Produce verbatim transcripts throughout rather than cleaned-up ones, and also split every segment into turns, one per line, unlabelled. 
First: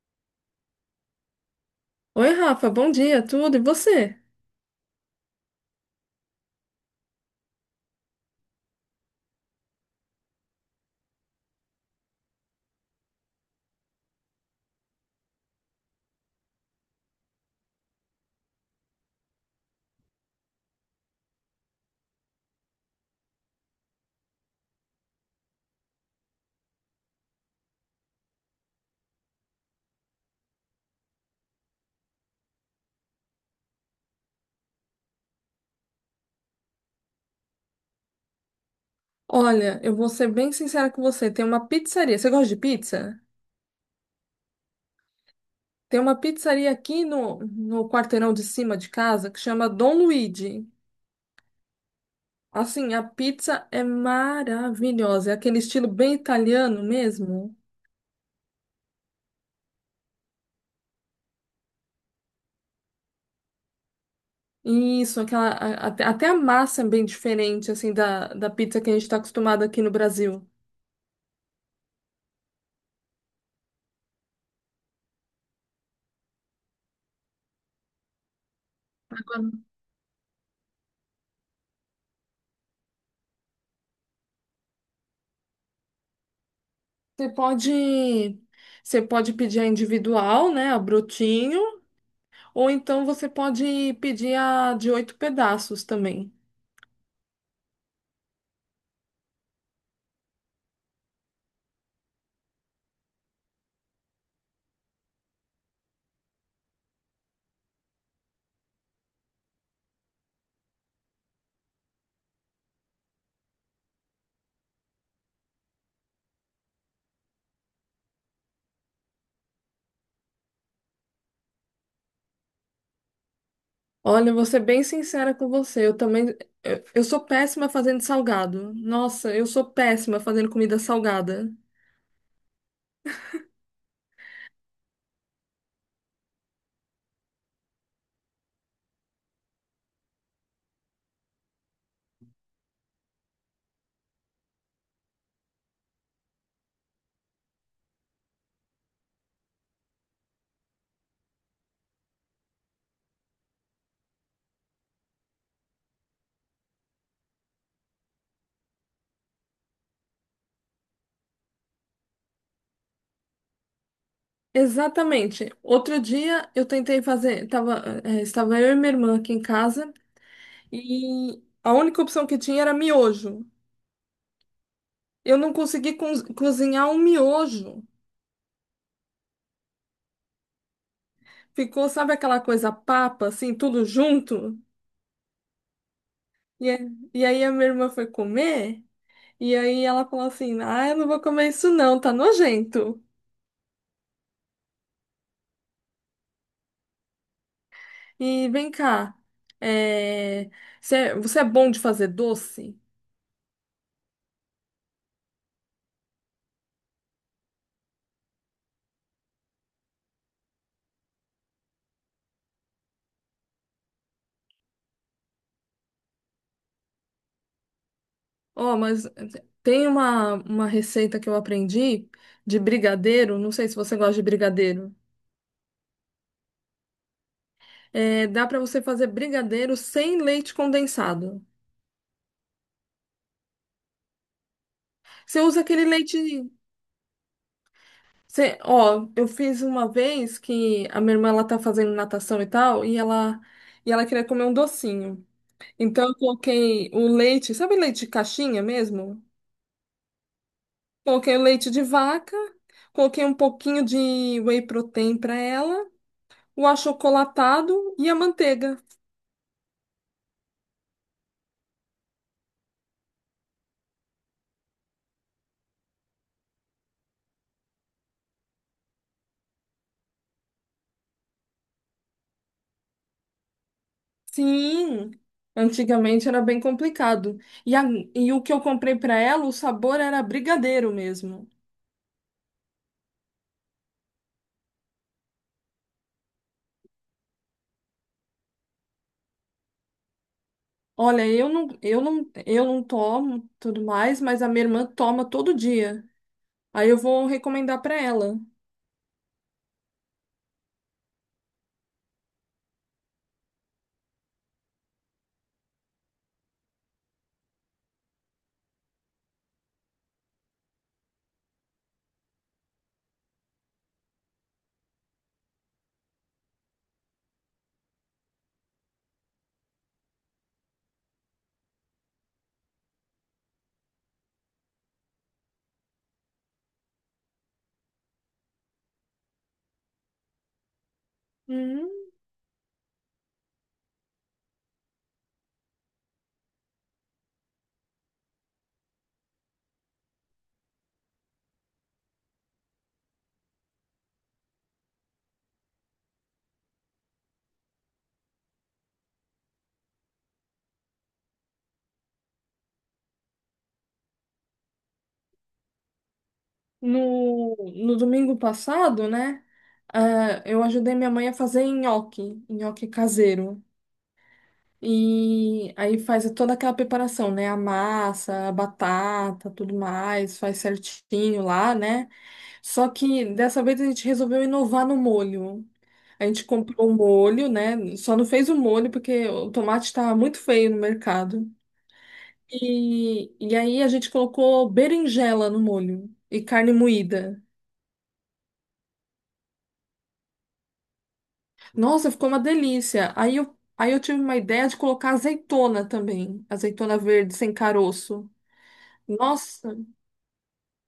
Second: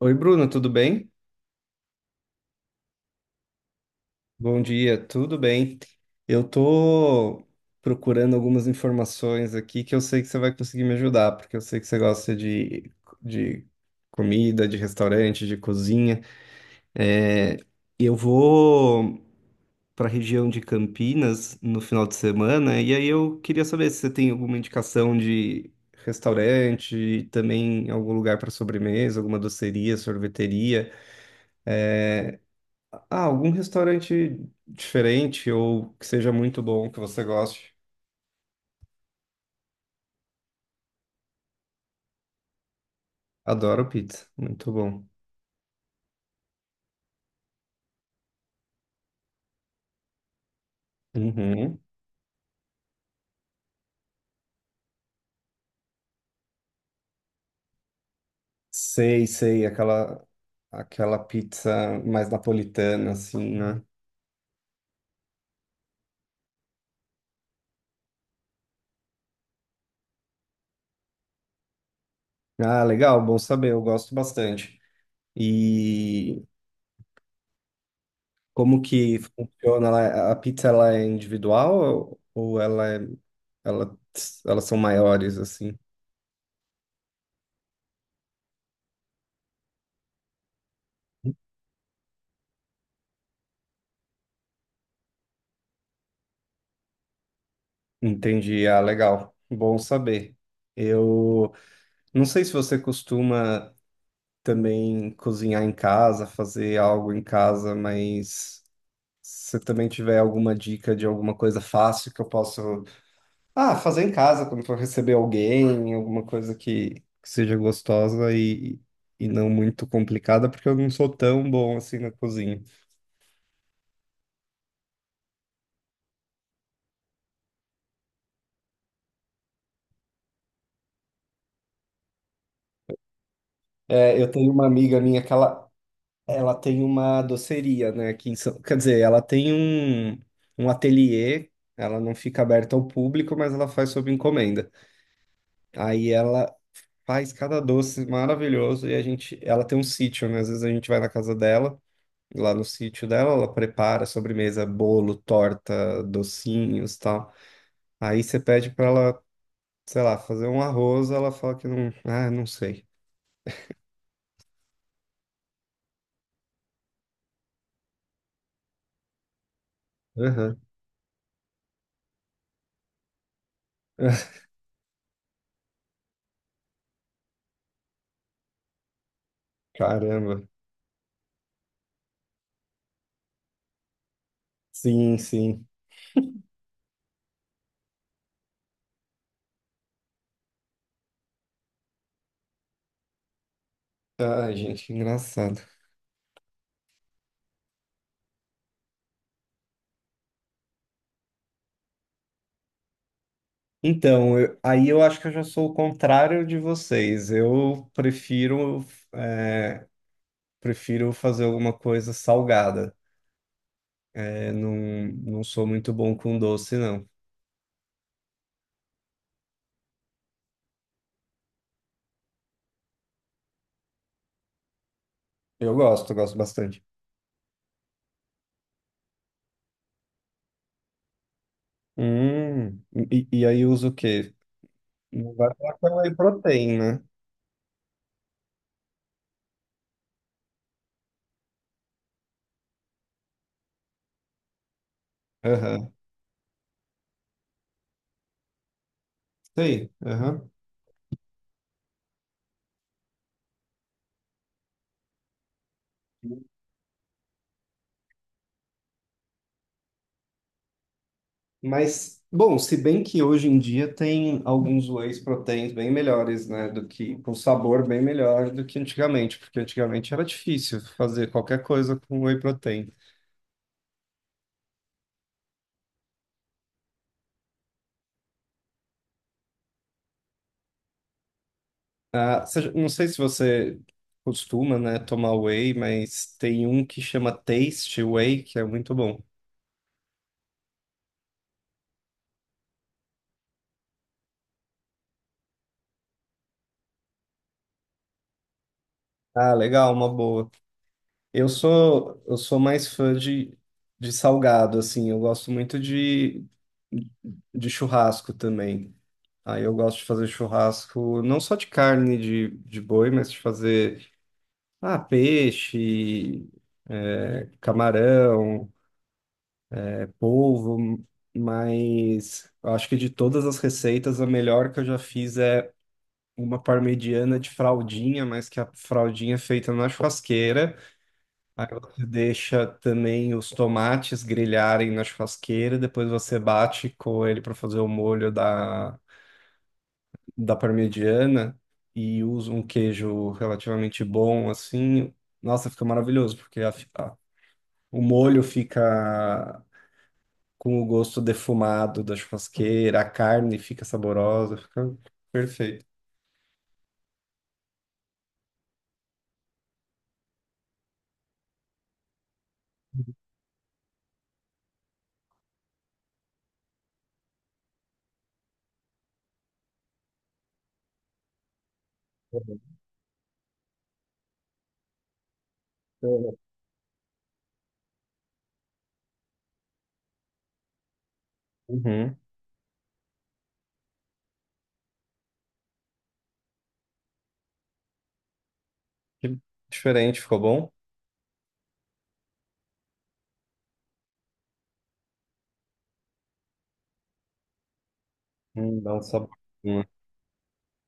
Oi, Bruno, tudo bem?
Oi, Rafa, bom dia, tudo e você?
Bom dia, tudo bem? Eu tô procurando algumas informações aqui que eu sei que você vai conseguir me ajudar, porque eu sei que você gosta de, de comida, de restaurante, de cozinha. É, eu vou para a região de Campinas no final de semana, e aí eu queria saber se você tem alguma indicação de restaurante, também algum lugar para sobremesa, alguma doceria, sorveteria. É, Ah, algum restaurante diferente ou que seja muito bom, que você goste.
Olha, eu vou ser bem sincera com você. Tem uma pizzaria. Você gosta de pizza?
Adoro pizza, muito bom.
Tem uma pizzaria aqui no, no quarteirão de cima de casa que chama Dom Luigi.
Uhum.
Assim, a pizza é maravilhosa. É aquele estilo bem italiano mesmo.
Sei, sei, aquela aquela pizza mais napolitana assim, né?
Isso, aquela, a- até até a massa é bem diferente assim da, da pizza que a gente está acostumado aqui no Brasil.
Ah, legal, bom saber, eu gosto bastante. E como que funciona? Ela- A pizza, ela é individual ou ela é ela elas são maiores assim?
Você pode, você pode pedir a individual, né, a brotinho. Ou então você pode pedir a de oito pedaços também.
Entendi. Ah, legal. Bom saber. Eu não sei se você costuma também cozinhar em casa, fazer algo em casa, mas se você também tiver alguma dica de alguma coisa fácil que eu possa, ah, fazer em casa quando for receber alguém, alguma coisa que, que seja gostosa e, e não muito complicada, porque eu não sou tão bom assim na cozinha.
Olha, eu vou ser bem sincera com você. Eu também. Eu, eu sou péssima fazendo salgado. Nossa, eu sou péssima fazendo comida salgada.
É, eu tenho uma amiga minha que ela, ela tem uma doceria, né, aqui em São... Quer dizer, ela tem um, um ateliê, ela não fica aberta ao público, mas ela faz sob encomenda. Aí ela, Faz cada doce maravilhoso e a gente, ela tem um sítio, né? Às vezes a gente vai na casa dela, lá no sítio dela, ela prepara sobremesa, bolo, torta, docinhos, tal. Aí você pede pra ela, sei lá, fazer um arroz, ela fala que não, ah, não sei.
Exatamente. Outro dia eu tentei fazer. Tava, eh, estava eu e minha irmã aqui em casa
Aham.
e a única opção que tinha era miojo. Eu não consegui coz- cozinhar um miojo.
Caramba.
Ficou, sabe aquela coisa papa, assim, tudo junto?
Sim, sim.
E, a- e aí a minha irmã foi comer. E aí ela falou assim: "Ah, eu não vou comer isso não, tá nojento."
Ai, gente, engraçado.
E vem cá, é, você é você é bom de fazer doce?
Então, eu- aí eu acho que eu já sou o contrário de vocês. Eu prefiro, é, prefiro fazer alguma coisa salgada. Eu não, Não sou muito bom com doce, não.
Ó, mas tem uma, uma receita que eu aprendi de brigadeiro, não sei se você gosta de brigadeiro.
Eu gosto, gosto bastante.
É, dá pra você fazer brigadeiro sem leite condensado.
Hum, e, e aí uso o quê? Não
Você
vai
usa
falar
aquele
com whey
leite.
protein, né?
Você, ó, eu fiz uma vez que a minha irmã ela tá fazendo natação e tal, e ela, e ela queria comer um docinho.
Aham.
Então, eu coloquei o leite, sabe leite de caixinha mesmo?
Sei, aham.
Coloquei o leite de vaca, coloquei um pouquinho de whey protein para ela, o achocolatado e a manteiga.
Mas, bom, se bem que hoje em dia tem alguns whey proteins bem melhores, né? Do que, com sabor bem melhor do que antigamente, porque antigamente era difícil fazer qualquer coisa com whey protein.
Sim, antigamente era bem complicado. E, a- e o que eu comprei para ela, o sabor era brigadeiro mesmo.
Ah, você- não sei se você costuma, né, tomar whey, mas tem um que chama Taste Whey, que é muito bom.
Olha, eu não, eu não, eu não tomo tudo mais, mas a minha irmã toma todo dia. Aí eu vou recomendar para ela.
Ah, legal, uma boa. Eu sou eu sou mais fã de, de salgado, assim. Eu gosto muito de, de churrasco também. Aí eu gosto de fazer churrasco não só de carne de, de boi, mas de fazer ah, peixe, é, camarão, é, polvo. Mas eu acho que de todas as receitas, a melhor que eu já fiz é uma parmegiana de fraldinha, mas que a fraldinha é feita na churrasqueira. Aí você deixa também os tomates grelharem na churrasqueira, depois você bate com ele para fazer o molho da, da parmegiana e usa um queijo relativamente bom, assim. Nossa, fica maravilhoso, porque a- a- o molho fica com o gosto defumado da churrasqueira, a carne fica saborosa, fica perfeito.
No, no domingo passado, né? ah, eu ajudei minha mãe a fazer nhoque, nhoque caseiro. E aí faz toda aquela preparação, né? A massa, a batata, tudo mais, faz certinho lá, né? Só que dessa vez a gente resolveu inovar no molho. A gente comprou o molho, né? Só não fez o molho porque o tomate estava muito feio no mercado.
Uhum.
E, e aí a gente colocou berinjela no molho e carne moída.
Que diferente, ficou bom?
Nossa, ficou uma delícia. Aí eu, aí eu tive uma ideia de colocar azeitona também, azeitona verde sem caroço.
Hum, dá um sabor.
Nossa,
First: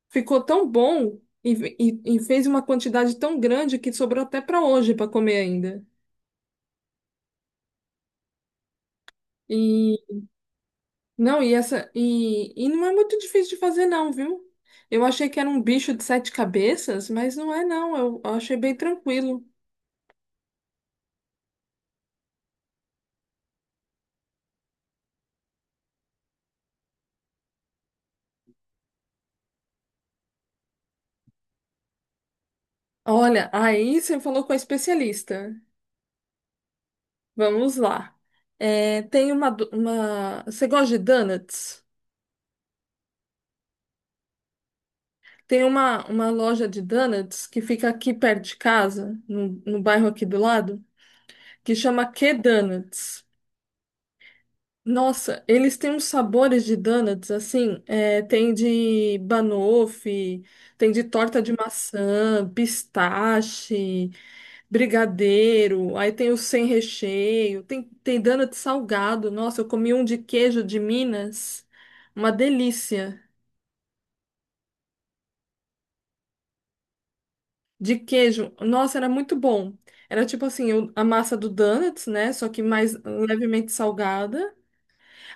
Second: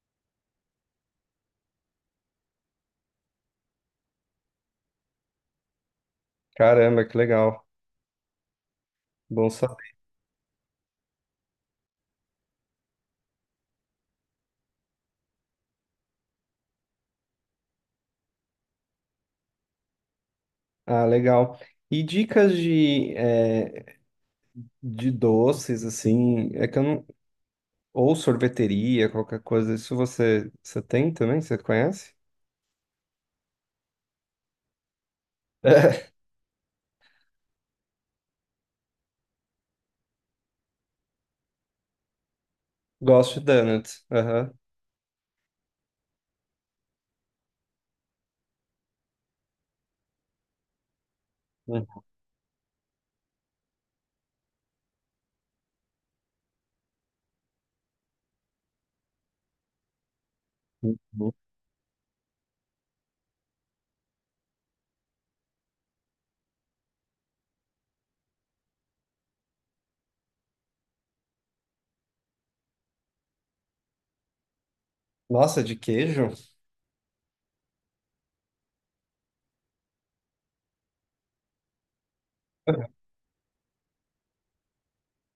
ficou tão bom e, e, e fez uma quantidade tão grande que sobrou até para hoje para comer ainda.
Caramba, que legal. Bom saber.
E não, e essa e, e não é muito difícil de fazer não, viu? Eu achei que era um bicho de sete cabeças, mas não é não. Eu, eu achei bem tranquilo.
Ah, legal. E dicas de, eh, de doces, assim, é que eu não... Ou sorveteria, qualquer coisa. Isso você, você tem também? Você conhece?
Olha, aí você falou com a especialista. Vamos lá. É, tem uma, do- uma. Você gosta de donuts?
Gosto de donuts. Aham.
Tem uma, uma loja de donuts que fica aqui perto de casa, no, no bairro aqui do lado, que chama Q Donuts. Nossa, eles têm uns sabores de donuts, assim, é, tem de banoffee, tem de
Uhum.
torta de maçã, pistache, brigadeiro, aí tem o sem recheio, tem, tem donut salgado. Nossa, eu comi um de queijo de Minas, uma delícia.
Nossa, de queijo?
De queijo, nossa, era muito bom. Era tipo assim, o- a massa do donuts, né? Só que mais levemente salgada.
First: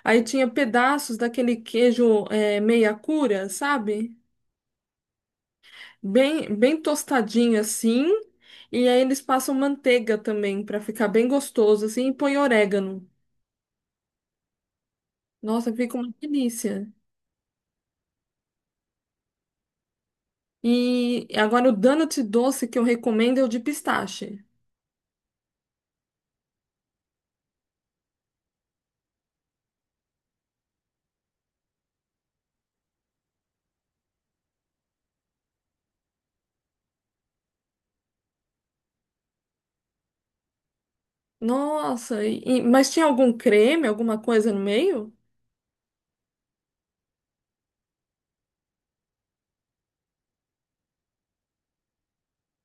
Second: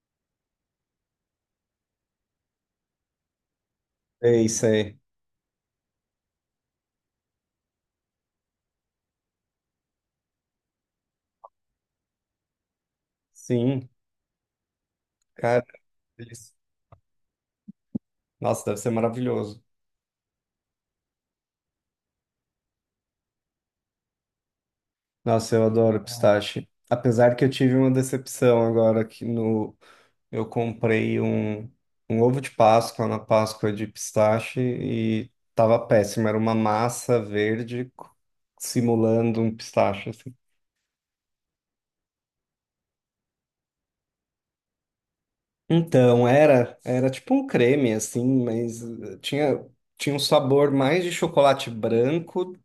Aí tinha pedaços daquele queijo, é, meia cura, sabe?
Sei, sei.
Bem, bem tostadinho assim. E aí eles passam manteiga também para ficar bem gostoso assim e põe orégano.
Sim, cara.
Nossa, fica uma
Delícia.
delícia.
Nossa, deve ser maravilhoso.
E agora o donut doce que eu recomendo é o de pistache.
Nossa, eu adoro pistache. Apesar que eu tive uma decepção agora aqui no, Eu comprei um, um ovo de Páscoa na Páscoa de pistache e tava péssimo. Era uma massa verde co- simulando um pistache, assim.
Nossa, e- e- mas tinha algum creme, alguma coisa no meio?
Então, era, era tipo um creme, assim, mas eh, tinha, tinha um sabor mais de chocolate branco,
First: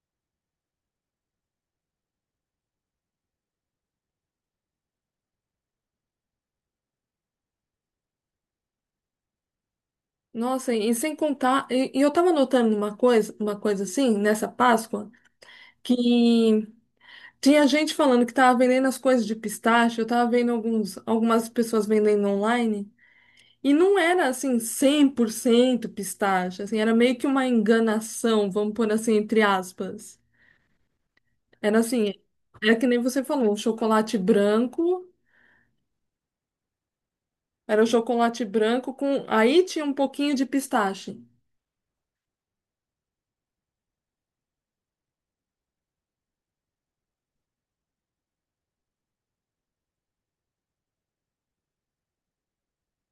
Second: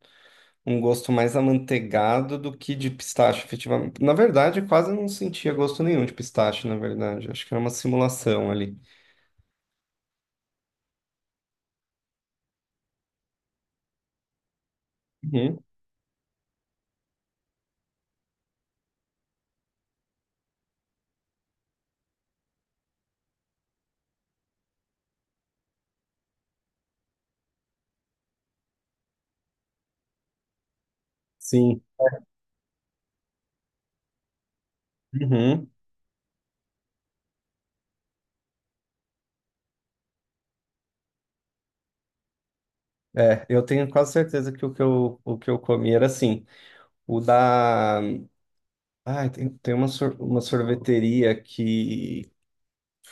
um gosto mais amanteigado do que de pistache, efetivamente. Na verdade, eu quase não sentia gosto nenhum de pistache, na verdade. Acho que era uma simulação ali.
Nossa, e, e sem contar, e, e eu tava notando uma coisa, uma coisa assim, nessa Páscoa,
Uhum.
que tinha gente falando que tava vendendo as coisas de pistache, eu tava vendo alguns, algumas pessoas vendendo online. E não era assim cem por cento pistache, assim, era meio que uma enganação, vamos pôr assim entre aspas. Era
Sim.
assim, era que nem você falou, o chocolate branco,
Uhum.
era o chocolate branco com aí tinha um pouquinho de pistache.
É, eu tenho quase certeza que o que eu, o que eu comi era assim. O da. Ai, tem, tem uma, sor- uma sorveteria que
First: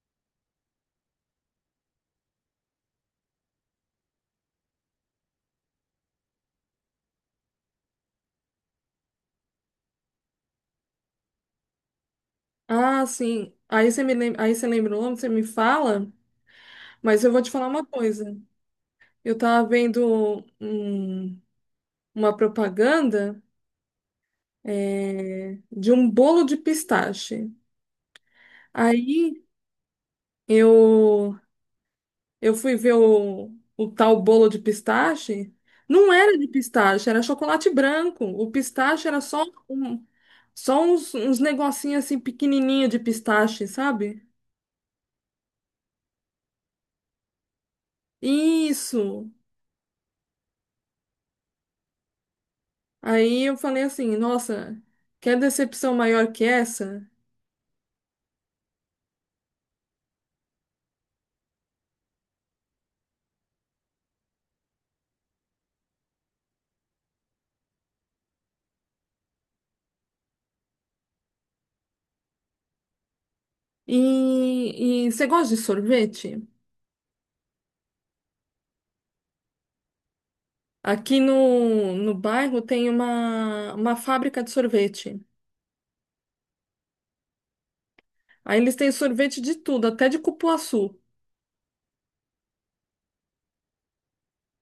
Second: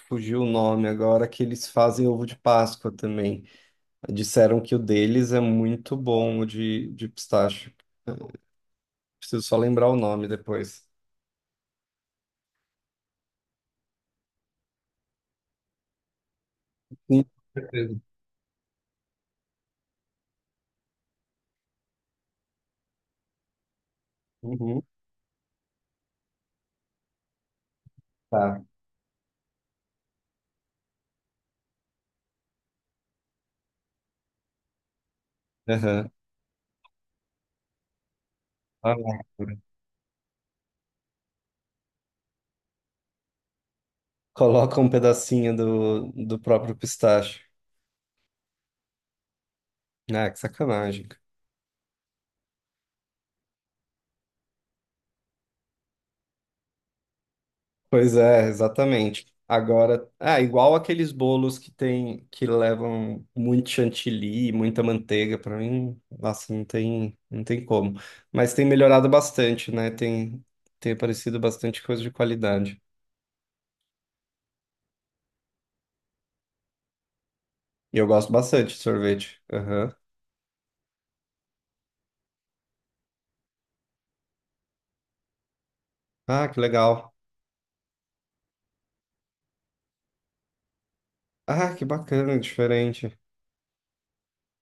fugiu o nome agora, que eles fazem ovo de Páscoa também. Disseram que o deles é muito bom, o de, de pistache. Eu preciso só lembrar o nome depois.
Ah, sim. Aí você me lem... aí você lembrou, você me fala,
Sim,
mas
com
eu vou te falar uma
certeza.
coisa. Eu tava vendo hum, uma propaganda
Uhum,
é, de um bolo de pistache.
tá.
Aí eu Eu fui ver o, o tal bolo de pistache.
Aham.
Não era de pistache, era chocolate branco. O
Ah,
pistache era só um, só uns, uns negocinhos assim pequenininho de pistache, sabe?
coloca um pedacinho do, do próprio pistache.
Isso.
Ah, que sacanagem.
Aí eu falei assim, nossa, que decepção maior que essa?
Pois é, exatamente. Agora, ah, igual aqueles bolos que tem que levam muito chantilly, muita manteiga, para mim, nossa, não tem, não tem como. Mas tem melhorado bastante, né? Tem, tem aparecido bastante coisa de qualidade.
E, e você gosta de sorvete?
E eu gosto bastante de sorvete. Aham.
Aqui no, no bairro tem uma, uma fábrica de sorvete.
Ah, que legal.
Aí eles têm sorvete de tudo, até de cupuaçu.
Ah, que bacana, diferente.